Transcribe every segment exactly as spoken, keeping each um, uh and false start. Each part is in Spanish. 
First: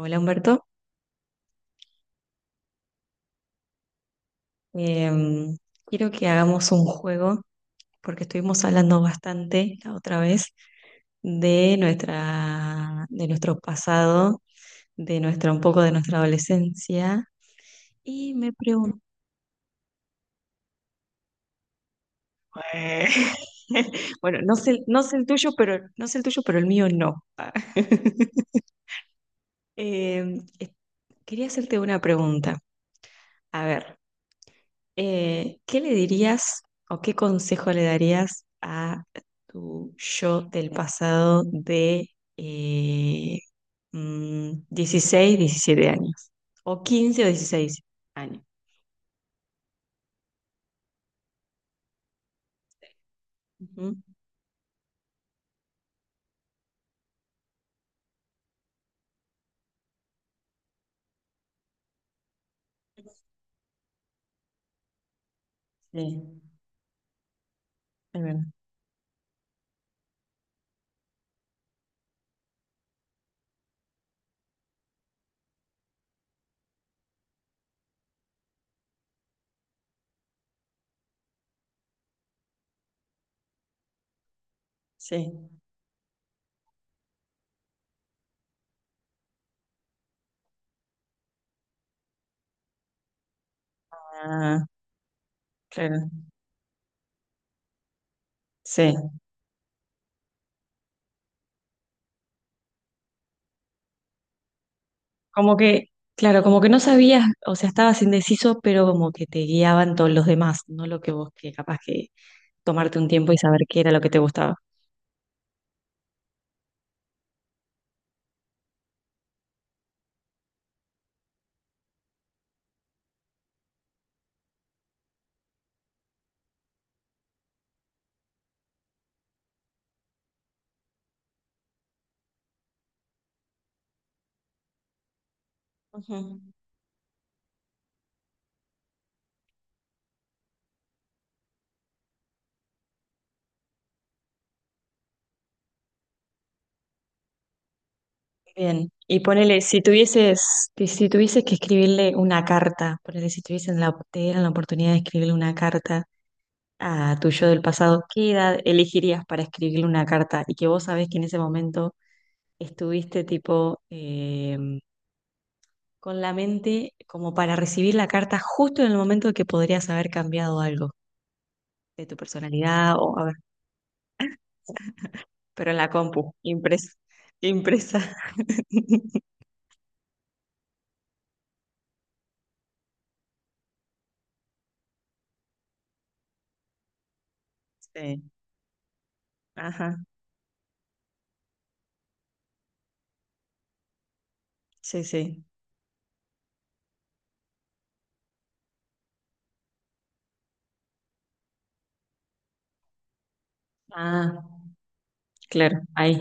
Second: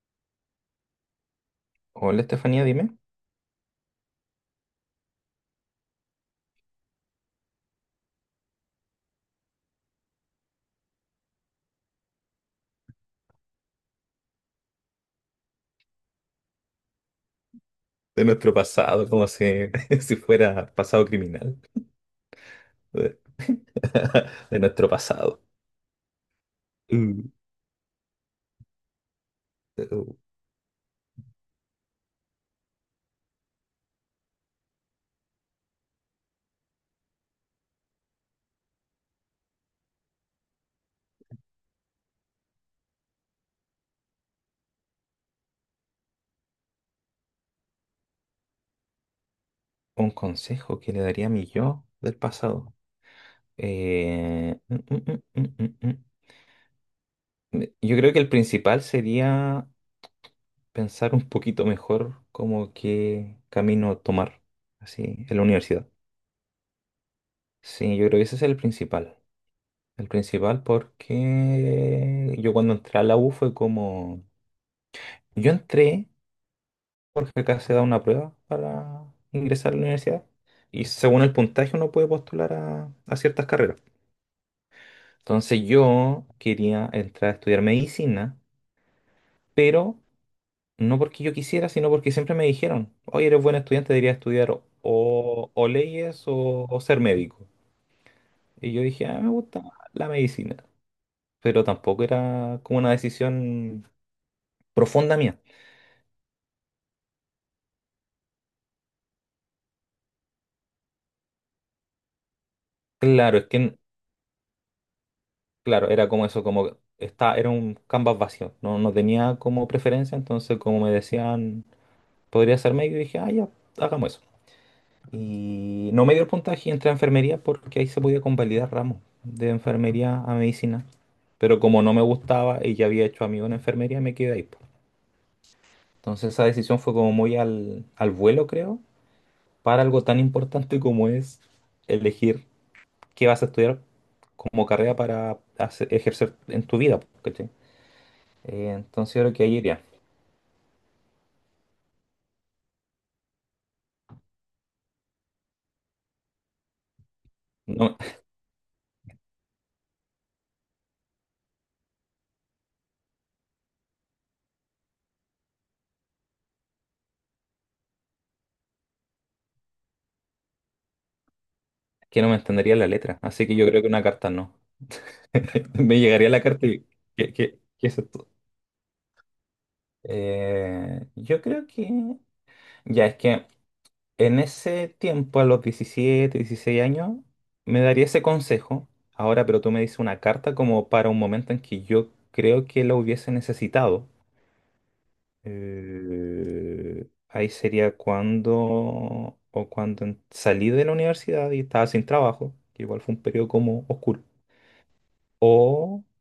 Hola, Humberto. Hola Estefanía, dime. Em, quiero que hagamos un juego porque estuvimos hablando bastante la otra vez de nuestra, de nuestro pasado, de nuestra, un poco de nuestra adolescencia De y me nuestro pregunto, pasado, como si, si fuera pasado criminal. bueno, no De sé, nuestro no sé el pasado. tuyo, pero no sé el tuyo, pero el mío no. Mm. Uh, Em, eh, quería hacerte una pregunta. A ver, Eh, ¿qué le dirías o qué consejo le darías a tu yo del pasado de eh, mm, dieciséis, diecisiete años? O quince o dieciséis años. Un consejo que le daría a mi yo del pasado. Ujú. Eh, mm, mm, mm, mm, mm, mm. Yo creo que el principal sería pensar un poquito mejor como qué camino tomar, así, en la universidad. Sí, Sí, yo creo es que ese es verdad. el principal. El principal porque yo cuando entré a la U fue como... Yo entré porque acá se da una prueba para ingresar a la universidad y según el puntaje uno puede postular a, a ciertas carreras. Sí. Entonces yo quería entrar a estudiar medicina, pero no porque yo quisiera, sino porque siempre me dijeron, oye, eres buen estudiante, deberías estudiar Ah, o, o claro. leyes o, o ser médico. Y yo Sí. dije, ah, me gusta la medicina, pero tampoco era como una decisión profunda mía. Como que, claro, como que no sabías, o sea, estabas indeciso, pero como que te guiaban todos los demás, no lo que vos, que capaz que tomarte un tiempo y Claro, es saber que qué era lo que te gustaba. Claro, era como eso, como está, era un canvas vacío, no, no tenía como preferencia, entonces como me decían, podría ser medio, dije, ah, ya, hagamos eso. Y no me dio el puntaje y entré a enfermería porque ahí se podía convalidar ramos de enfermería a medicina. Pero como no me gustaba y ya había hecho amigos en enfermería, me quedé ahí po. Entonces Ujú. esa decisión fue como muy al, al vuelo, creo, para algo tan importante como es elegir qué vas a estudiar como carrera para hacer- ejercer en tu vida, po, ¿cachai? Eh, Bien, Entonces y yo creo que ahí ponele, si iría. tuvieses, que- si tuvieses que escribirle una carta, ponele, si tuviesen la, te dieran la oportunidad de escribirle una carta a tu yo del No, pasado, ¿qué edad elegirías para escribirle una carta? Y que vos sabés que en ese momento estuviste tipo eh, con la mente como para recibir la carta justo en el momento que podrías haber cambiado algo de es tu que no me entendería la personalidad o letra, a ver, así que yo creo que una carta no. pero en la Me llegaría compu, la carta y... impresa, ¿Qué, qué, qué es impresa. esto? Eh, yo creo que... Ya, es que en ese tiempo, a los diecisiete, dieciséis años, me daría ese Sí, consejo. Ahora, pero tú me ajá, dices una carta como para un momento en que yo creo que lo hubiese necesitado. sí, sí. Eh, ahí sería cuando o cuando en- salí de la universidad y estaba sin trabajo, que igual fue un periodo como oscuro. Ah, claro, O, ahí.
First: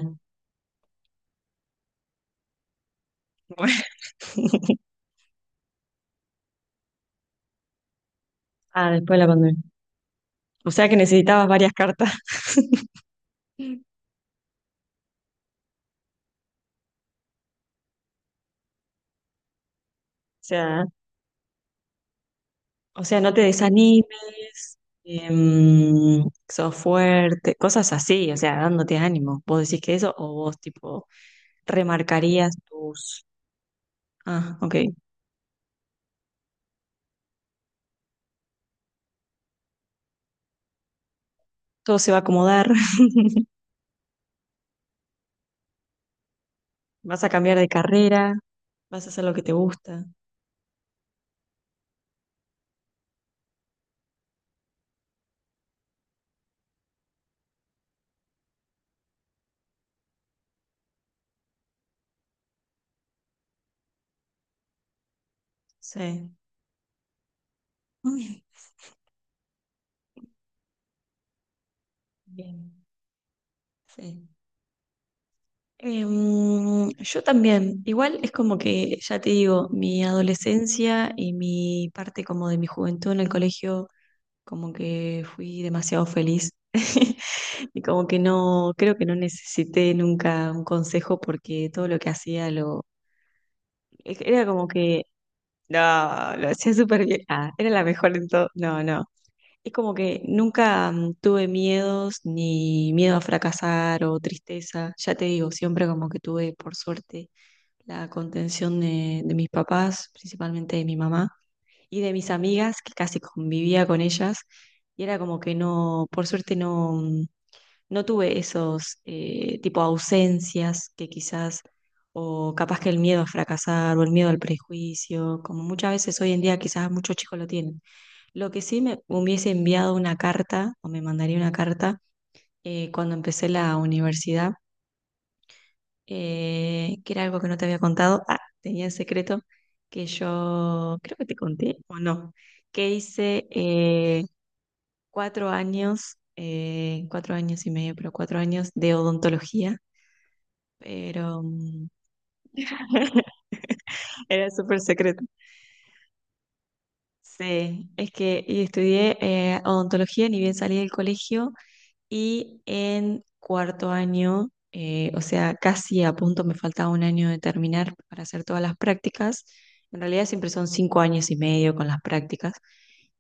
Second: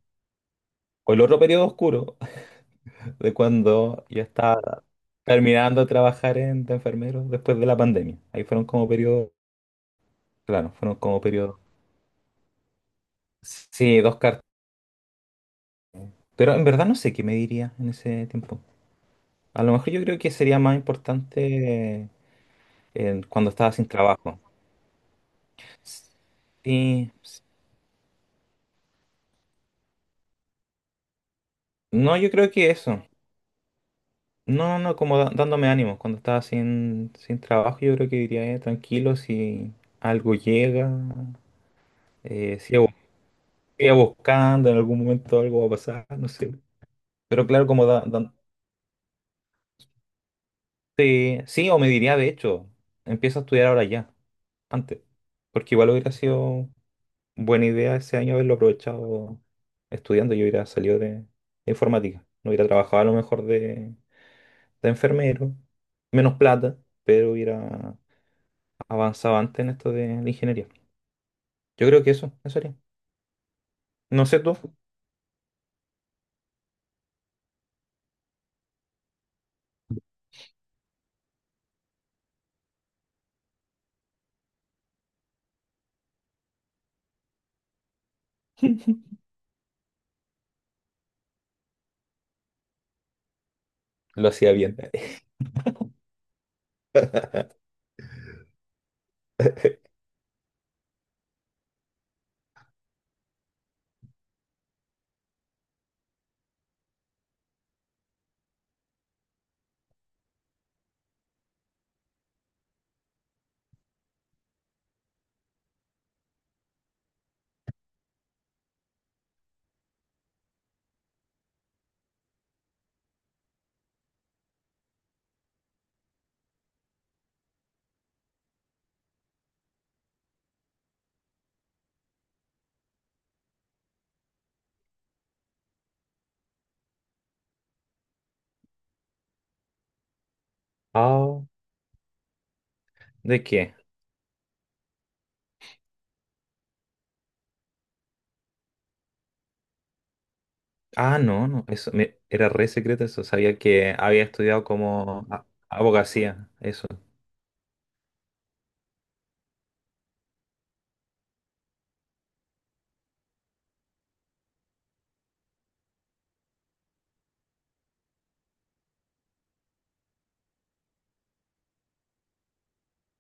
o el otro periodo oscuro de Bueno. cuando ya estaba terminando de trabajar en, de enfermero después de la pandemia. Ahí fueron como Ah, después de la periodos, pandemia. O claro, sea que fueron como necesitabas periodos. varias cartas. Sí, dos cartas. Pero en verdad no sé qué me diría en ese tiempo. A lo mejor yo creo que O sería más sea, importante eh, o sea, en- no te cuando estaba sin trabajo. desanimes, em, sos Sí, fuerte, cosas así, o sea, dándote ánimo. ¿Vos decís que eso o vos tipo no, yo creo remarcarías que eso. tus...? Ah, ok. No, no, como da- dándome ánimos. Cuando estaba sin, sin trabajo, yo creo que diría, eh, tranquilo, si algo llega, Todo se va a eh, acomodar, sigo, sigo buscando, en algún momento algo va a pasar, no sé. vas a Pero cambiar claro, de como da, carrera, dan- vas a hacer lo que te gusta. sí, sí, o me diría, de hecho, empieza a estudiar ahora ya, antes. Porque igual hubiera sido buena idea ese año haberlo aprovechado estudiando. Yo hubiera salido de, de informática. No hubiera trabajado a lo mejor de, de enfermero, Sí. menos plata, pero hubiera Uy, avanzado antes en esto de la ingeniería. Yo creo que eso, eso bien, haría. No sí. sé tú, Em, yo también, igual es como que, ya te digo, mi adolescencia y mi parte como de mi juventud en el colegio, como que fui demasiado feliz y como que no, creo que no necesité nunca un consejo porque todo lo que hacía lo, lo era hacía como bien. que, no, lo hacía súper bien, ah, era la mejor en todo, no, no. Es como que nunca mm, tuve miedos, ni miedo a fracasar o tristeza. Ya te digo, siempre como que tuve, por suerte, la contención de, de mis papás, principalmente de mi mamá, y de mis amigas, que casi convivía con ellas, y era como que no, por suerte no, mm, no tuve esos eh, tipo ausencias que quizás, o capaz que el miedo a fracasar, o el miedo al prejuicio, como muchas veces hoy en día quizás muchos chicos lo tienen. Lo que sí me hubiese enviado una carta, o me mandaría una carta, eh, cuando empecé la universidad, eh, que era algo que no te había contado. Ah, tenía en secreto que yo, creo que te Ah, conté o no, que ¿de hice qué? eh, cuatro años, eh, cuatro años y medio, pero cuatro años de odontología, Ah, pero no, no, mm, eso me- era re secreto eso. Sabía que había era estudiado súper secreto. como a- abogacía, eso, Sí, es que y estudié eh, odontología, ni bien salí del colegio. Y en cuarto año, eh, o sea, casi a punto me faltaba un año de terminar para hacer todas las prácticas. En realidad siempre son cinco años y medio con las prácticas.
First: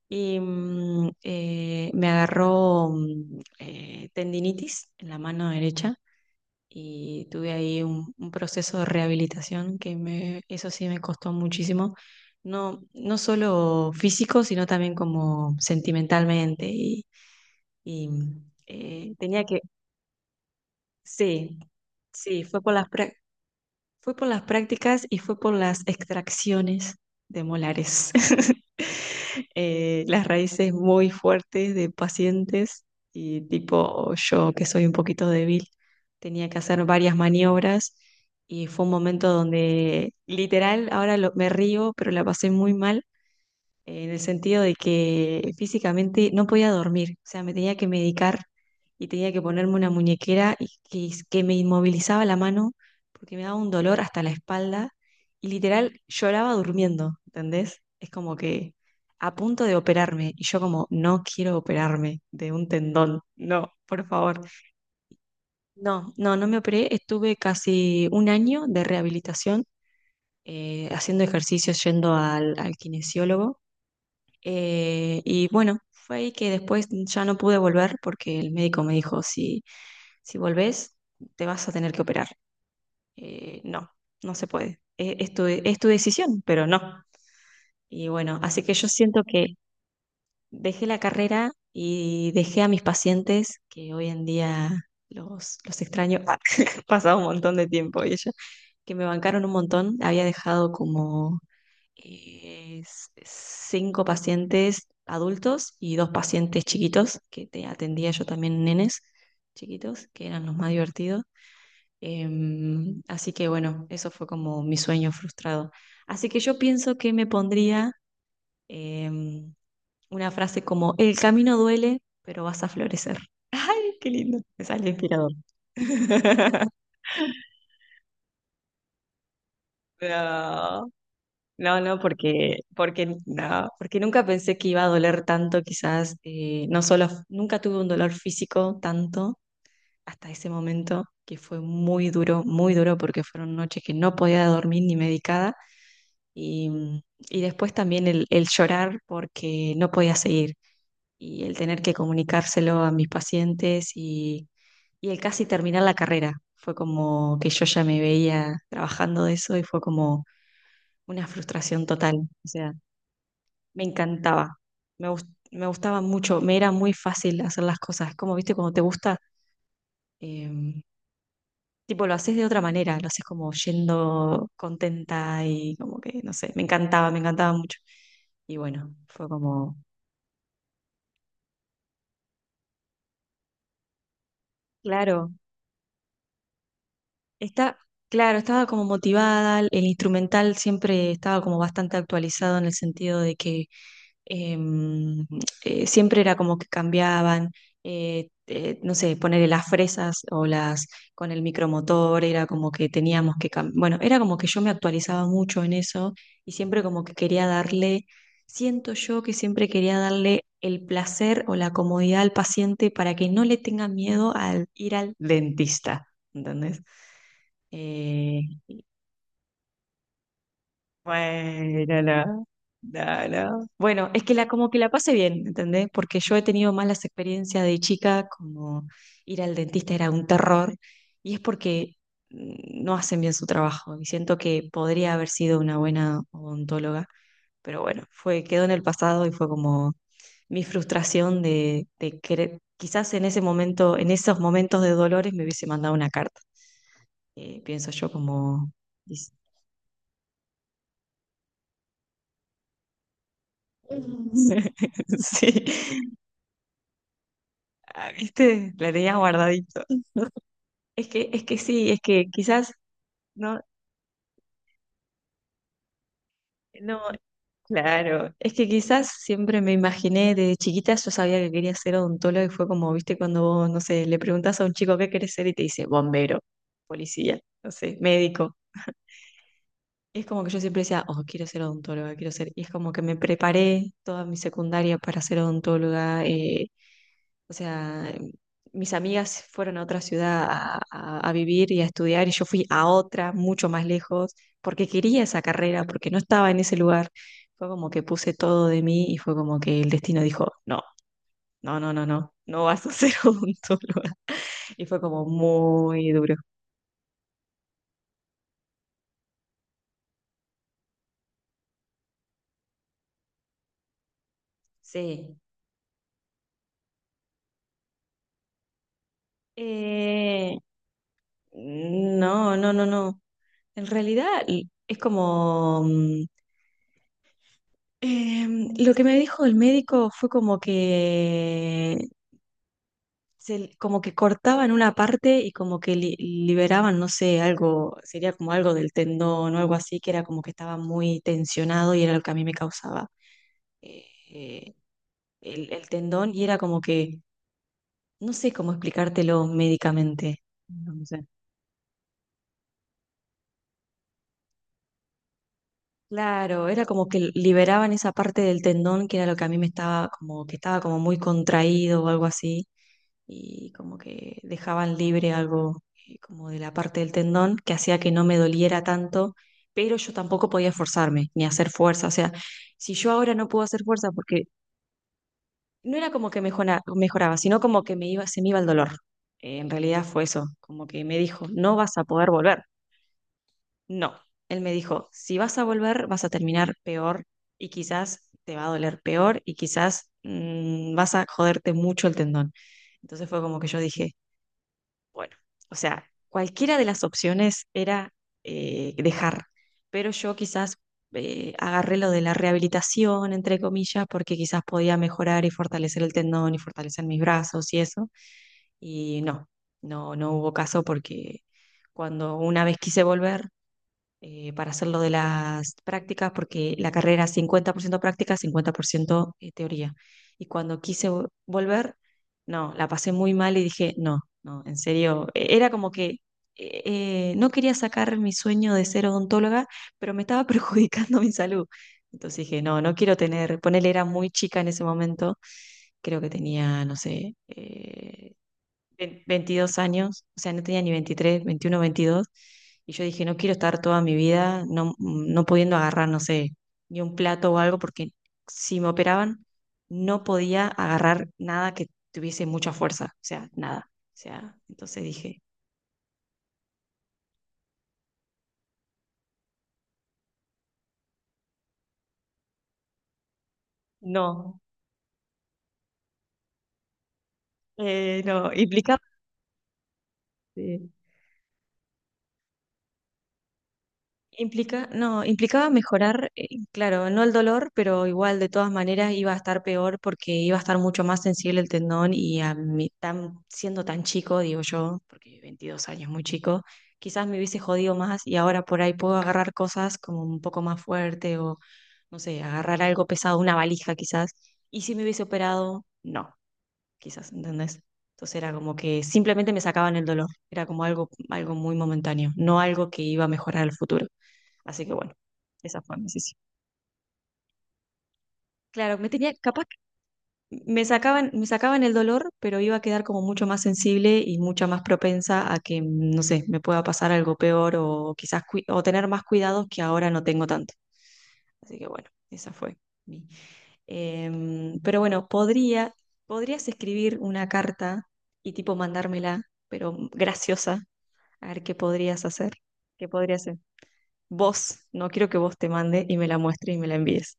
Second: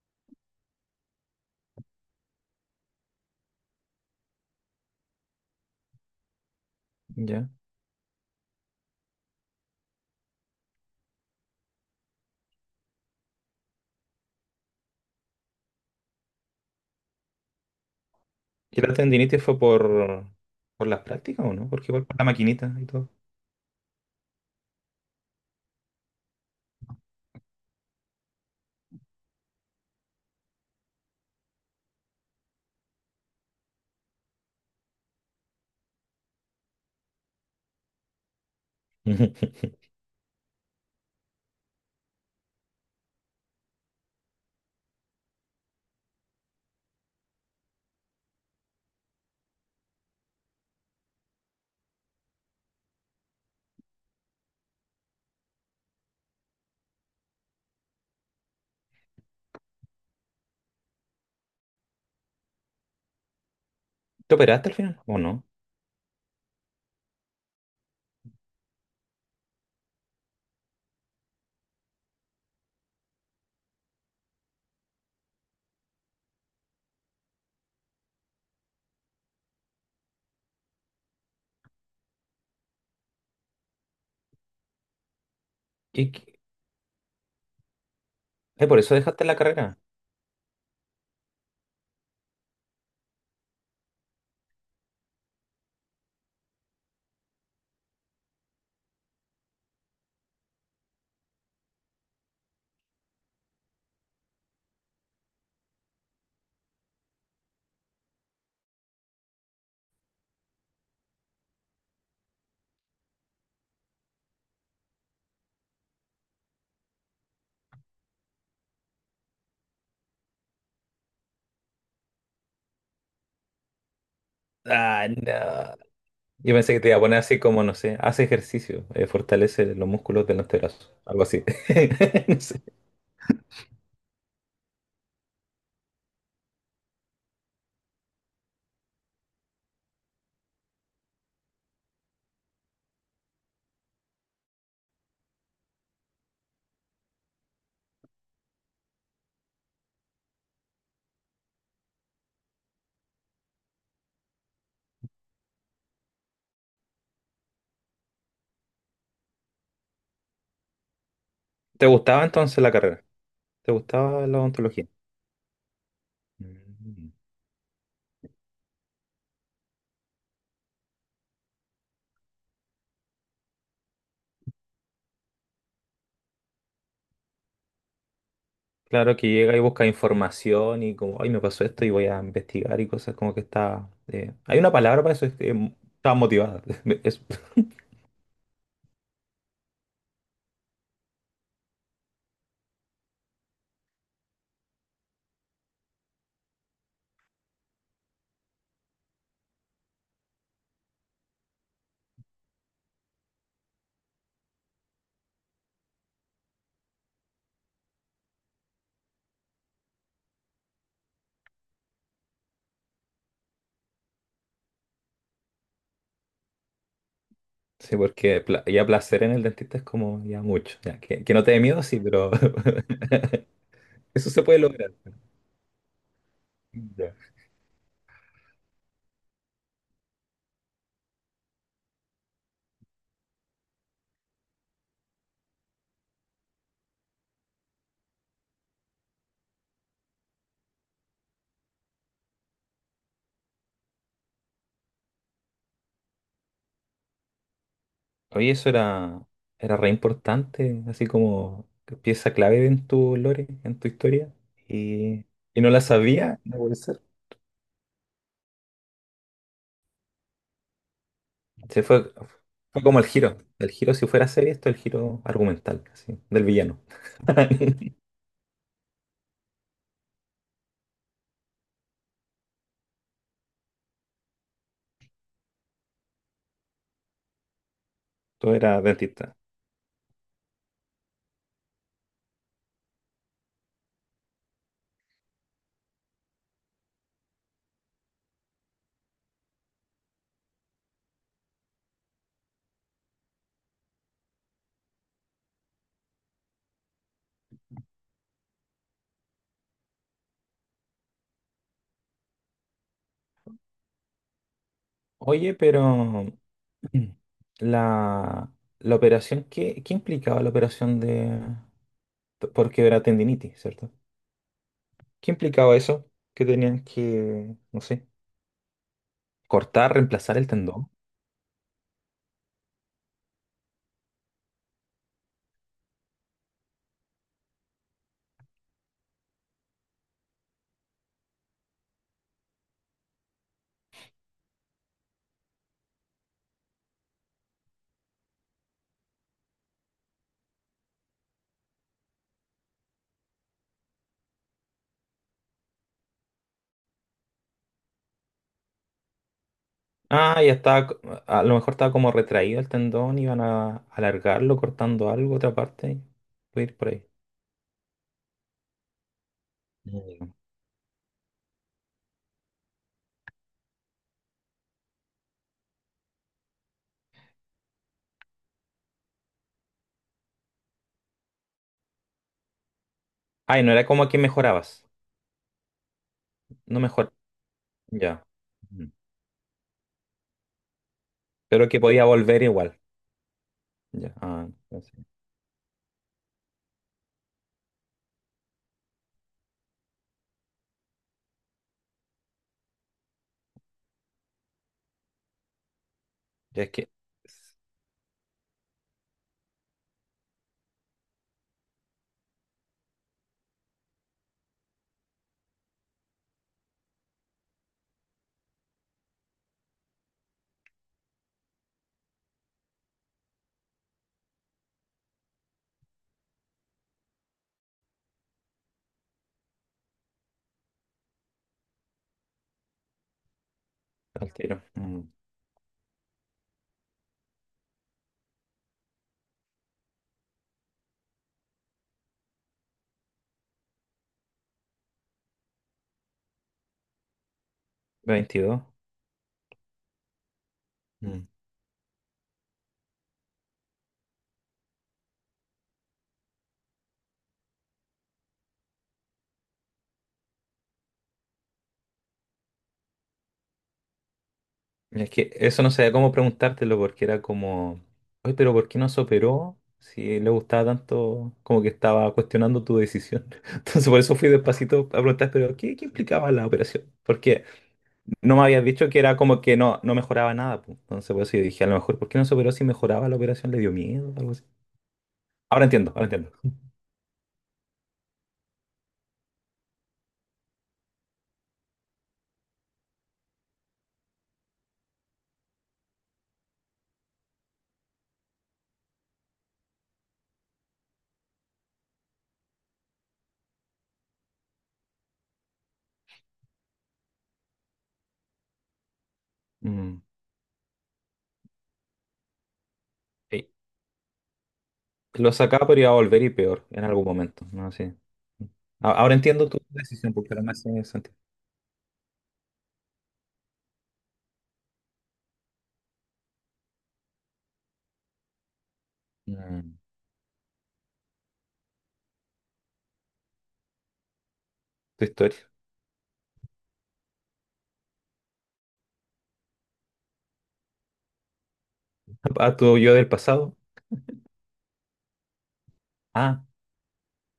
Y mm, eh, me agarró mm, eh, tendinitis en la mano derecha y ya. tuve ahí un, un proceso de rehabilitación que me, eso sí me costó muchísimo. No, no solo físico, sino también como sentimentalmente y, y, mm, ¿Y la eh, tendinitis tenía fue que. por, por las prácticas o Sí, no? Porque igual por la sí, fue por maquinita y las, todo. prá- fue por las prácticas y fue por las extracciones de molares. Eh, las raíces muy fuertes de pacientes y tipo yo que soy un poquito débil, tenía que hacer varias maniobras y fue un momento ¿Te donde literal, ahora lo- me río, pero la pasé muy mal en el sentido de que físicamente no podía dormir, o sea, me tenía que medicar y tenía que ponerme una muñequera y que, que me inmovilizaba la mano porque me daba un dolor hasta la espalda y literal lloraba durmiendo, ¿entendés? Es como que a punto de operarme y yo como, no quiero operarme de un tendón, no, por favor. operaste al final o no? No, no, no me operé, estuve casi un año de rehabilitación. eh, haciendo ejercicios, yendo al al kinesiólogo, eh, y bueno, fue ahí que después ya no pude volver porque el médico me dijo, si, si volvés, te vas a tener que operar. Eh, no, no se puede. E- Es, tu, es tu ¿Qué, qué? decisión, pero no. Y bueno, así Eh, que ¿Por yo eso siento dejaste la que carrera? dejé la carrera y dejé a mis pacientes, que hoy en día los, los extraño. Ha pasado un montón de tiempo y ellos que me bancaron un montón. Había dejado como eh, s- cinco pacientes adultos y dos pacientes chiquitos, que te atendía yo también nenes chiquitos, que eran los más divertidos. Em, así que bueno, eso fue como mi sueño frustrado. Así que yo pienso que me pondría em, una frase como, el camino duele, pero vas a florecer. ¡Ay, qué lindo! Me sale Ah, inspirador. no. Yo pensé que te iba a poner así como, no sé, hace ejercicio, eh, fortalece los músculos del No. antebrazo, algo así. No, no, No porque, sé. porque, no, porque nunca pensé que iba a doler tanto, quizás, eh, no solo, nunca tuve un dolor físico tanto hasta ese momento, que fue muy duro, muy duro, porque fueron noches que no podía dormir ni medicada, y, mm, y después también el, el llorar porque no podía seguir, y el tener que comunicárselo a mis pacientes, y, y el casi terminar la carrera, fue como que yo ya me veía trabajando de eso, y fue como una frustración ¿Te total. gustaba O entonces la sea, carrera? ¿Te me gustaba la encantaba. odontología? Me, gus- me gustaba mucho, me era muy Mm. fácil hacer las cosas. Es como, viste, cuando te gusta, em, tipo, lo haces de otra manera, lo haces como yendo contenta y como que, no sé, me encantaba, me encantaba mucho. Y bueno, Claro que fue llega y como, busca información y como, ay, me pasó esto y voy a investigar y cosas como que está... eh, Hay una palabra para eso, claro, es que mm, estaba motivada. Eso. está, claro, estaba como motivada, el instrumental siempre estaba como bastante actualizado en el sentido de que em, eh, siempre era como que cambiaban, eh, eh, no sé, ponerle las fresas o las con el micromotor, era como que teníamos que cambiar, bueno, era como que yo me actualizaba mucho en eso y siempre como que quería darle, siento yo que siempre quería darle el placer o la comodidad al paciente para que no le tenga miedo al ir al dentista, ¿entendés? Sí, porque Eh, pla- ya placer en el dentista es como ya mucho. Ya, que, que no te dé miedo, sí, Bueno, pero no, no, no. Bueno, es eso que se la puede como que la lograr. pasé bien, ¿entendés? Porque yo he tenido malas experiencias de chica, como ir al dentista era un terror, y es porque mm, no hacen bien su trabajo, y siento que podría haber sido una buena odontóloga, pero bueno, fue, quedó en el pasado y fue como mi frustración de, de querer, quizás en ese momento, en esos momentos de dolores me hubiese mandado una carta, eh, pienso yo Oye, eso como... era, era re importante, así como pieza clave en tu lore, en tu historia. Y, y Sí, no la sabía, no puede ser. Ah, ¿viste? La tenía guardadito. Es que, es que Se sí, es fue, que quizás, fue como el giro. no, El giro, si fuera serie, esto es el giro argumental, así, del villano. no, claro, es que quizás siempre me imaginé desde chiquita, yo sabía que quería ser odontólogo y fue como, viste, cuando vos, no sé, le preguntás a un chico qué querés ser y te dice bombero, policía, no sé, Tú médico. eras dentista. Y es como que yo siempre decía, oh, quiero ser odontóloga, quiero ser, y es como que me preparé toda mi secundaria para ser odontóloga. Eh, O sea, mis amigas fueron a otra ciudad a, a- a vivir y a estudiar y yo fui a otra, mucho más lejos, porque quería esa carrera, porque no estaba en ese lugar. Fue como que puse todo de mí y fue como que el destino dijo, no, no, no, no, no, no vas a ser odontóloga. Y fue como Oye, muy pero duro. la, la operación, ¿qué, qué implicaba la operación de... Porque era tendinitis, ¿cierto? ¿Qué Sí. implicaba eso? Que tenían que, no sé, cortar, reemplazar el Eh, tendón. no, no, no, no. En realidad l- es como... mm, em, lo que me dijo el médico fue como que se- como que cortaban una parte y como que li- liberaban, no sé, algo, sería como algo del tendón o algo así, que era como que estaba muy tensionado y era lo que a mí me causaba eh, eh, el, el tendón y era como que, no sé cómo explicártelo Ah, médicamente. ya estaba, No, co- no sé. a lo mejor estaba como retraído el tendón, iban a alargarlo cortando algo, otra parte. Puede Claro, ir era por ahí. como que liberaban esa parte del tendón que era lo que a mí me estaba Mm. como que estaba como muy contraído o algo así y como que dejaban libre algo, eh, como de la parte del tendón que hacía que no me doliera tanto, pero yo tampoco podía esforzarme ni hacer fuerza. O sea, si yo ahora no puedo Ay, no hacer era como fuerza, que porque mejorabas. no era como que No mejora- mejor. mejoraba, sino como que me Ya. iba, se me iba el Mm. dolor. Eh, en realidad fue eso, como que me dijo, Pero no que vas a podía poder volver volver. igual. No, Ya. Ah, él me entonces, dijo, si vas a volver, vas a terminar peor y quizás te va a doler peor y quizás mm, vas a joderte mucho el tendón. Entonces fue como que yo dije, bueno, o sea, ya es cualquiera de que. las opciones era eh, dejar, pero yo quizás eh, agarré lo de la rehabilitación, entre comillas, porque quizás podía mejorar y fortalecer el tendón y fortalecer mis brazos y eso, y no, no, no hubo caso porque cuando una vez quise volver, eh, para hacer lo de las prácticas, porque la carrera es cincuenta por ciento práctica, cincuenta por ciento teoría. Y cuando quise vo- volver, no, la pasé muy mal y dije, no, Al tiro. no, en Mm. serio, e- era como que eh, eh, no quería sacar mi sueño de ser odontóloga, pero me estaba perjudicando mi salud. Entonces dije, no, no quiero tener, ponele, era muy chica en ese momento, creo que tenía, no sé, eh, veintidós. ve- veintidós años, o sea, no tenía ni veintitrés veintiuno veintidós y yo dije, no quiero estar toda mi vida no, no pudiendo agarrar, no sé, ni un plato o algo, porque si me operaban, no podía agarrar nada que tuviese mucha fuerza, o sea, nada. O sea, entonces Es que dije, eso no sabía cómo preguntártelo porque era como, oye, pero ¿por qué no se operó? Si le gustaba tanto, como que estaba cuestionando tu decisión. Entonces por eso fui no, despacito a preguntar, pero ¿qué, qué implicaba la operación? Porque eh, no me no, habías dicho implicaba. que era como que no, no mejoraba nada pues. Entonces por eso yo dije, a lo mejor, ¿por qué no se operó si mejoraba la operación? ¿Le dio miedo o algo así? Implica, no, Ahora implicaba entiendo, ahora entiendo. mejorar, eh, claro, no el dolor, pero igual de todas maneras iba a estar peor porque iba a estar mucho más sensible el tendón y a mí, tan, siendo tan chico, digo yo, porque veintidós años, muy chico, quizás me hubiese jodido más y ahora por ahí puedo agarrar cosas como un poco más fuerte o, no sé, agarrar algo pesado, una valija quizás, y si me hubiese operado, no, quizás, ¿entendés? Entonces era como que simplemente me sacaban Mm, el dolor, era como algo, algo muy momentáneo, no algo que iba a sí. mejorar el futuro. Así que bueno, Lo sacaba, pero esa iba a fue mi volver y decisión. peor en algún momento, ¿no? Sí. A- Claro, me Ahora tenía, entiendo tu capaz que decisión porque ahora me hace me sentido. sacaban, me sacaban el dolor, pero iba a quedar como mucho más sensible y mucha más propensa a que, no sé, me pueda pasar algo peor o quizás cui- o tener más cuidados Mm, que ahora no tengo tanto. Así que bueno, esa fue mi. Em, pero tu bueno, historia. podría, podrías escribir una carta y tipo mandármela, pero graciosa, a ver qué podrías hacer, A tu yo qué del podrías pasado. hacer. Vos, no quiero que vos te mande y me la Ah, muestres y me la envíes.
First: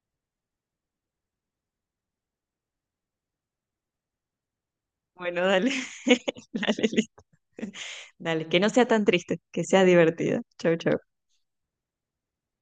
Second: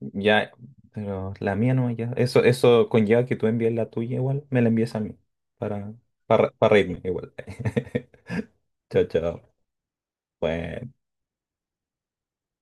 ya, pero la mía no, ya. Eso, eso conlleva que tú envíes la tuya igual, me la envíes a mí. Bueno, dale. Para, para, para Dale, reírme listo. igual. Dale, que no sea tan Chao, triste, chao. que sea divertida. Chau, chau. Bueno.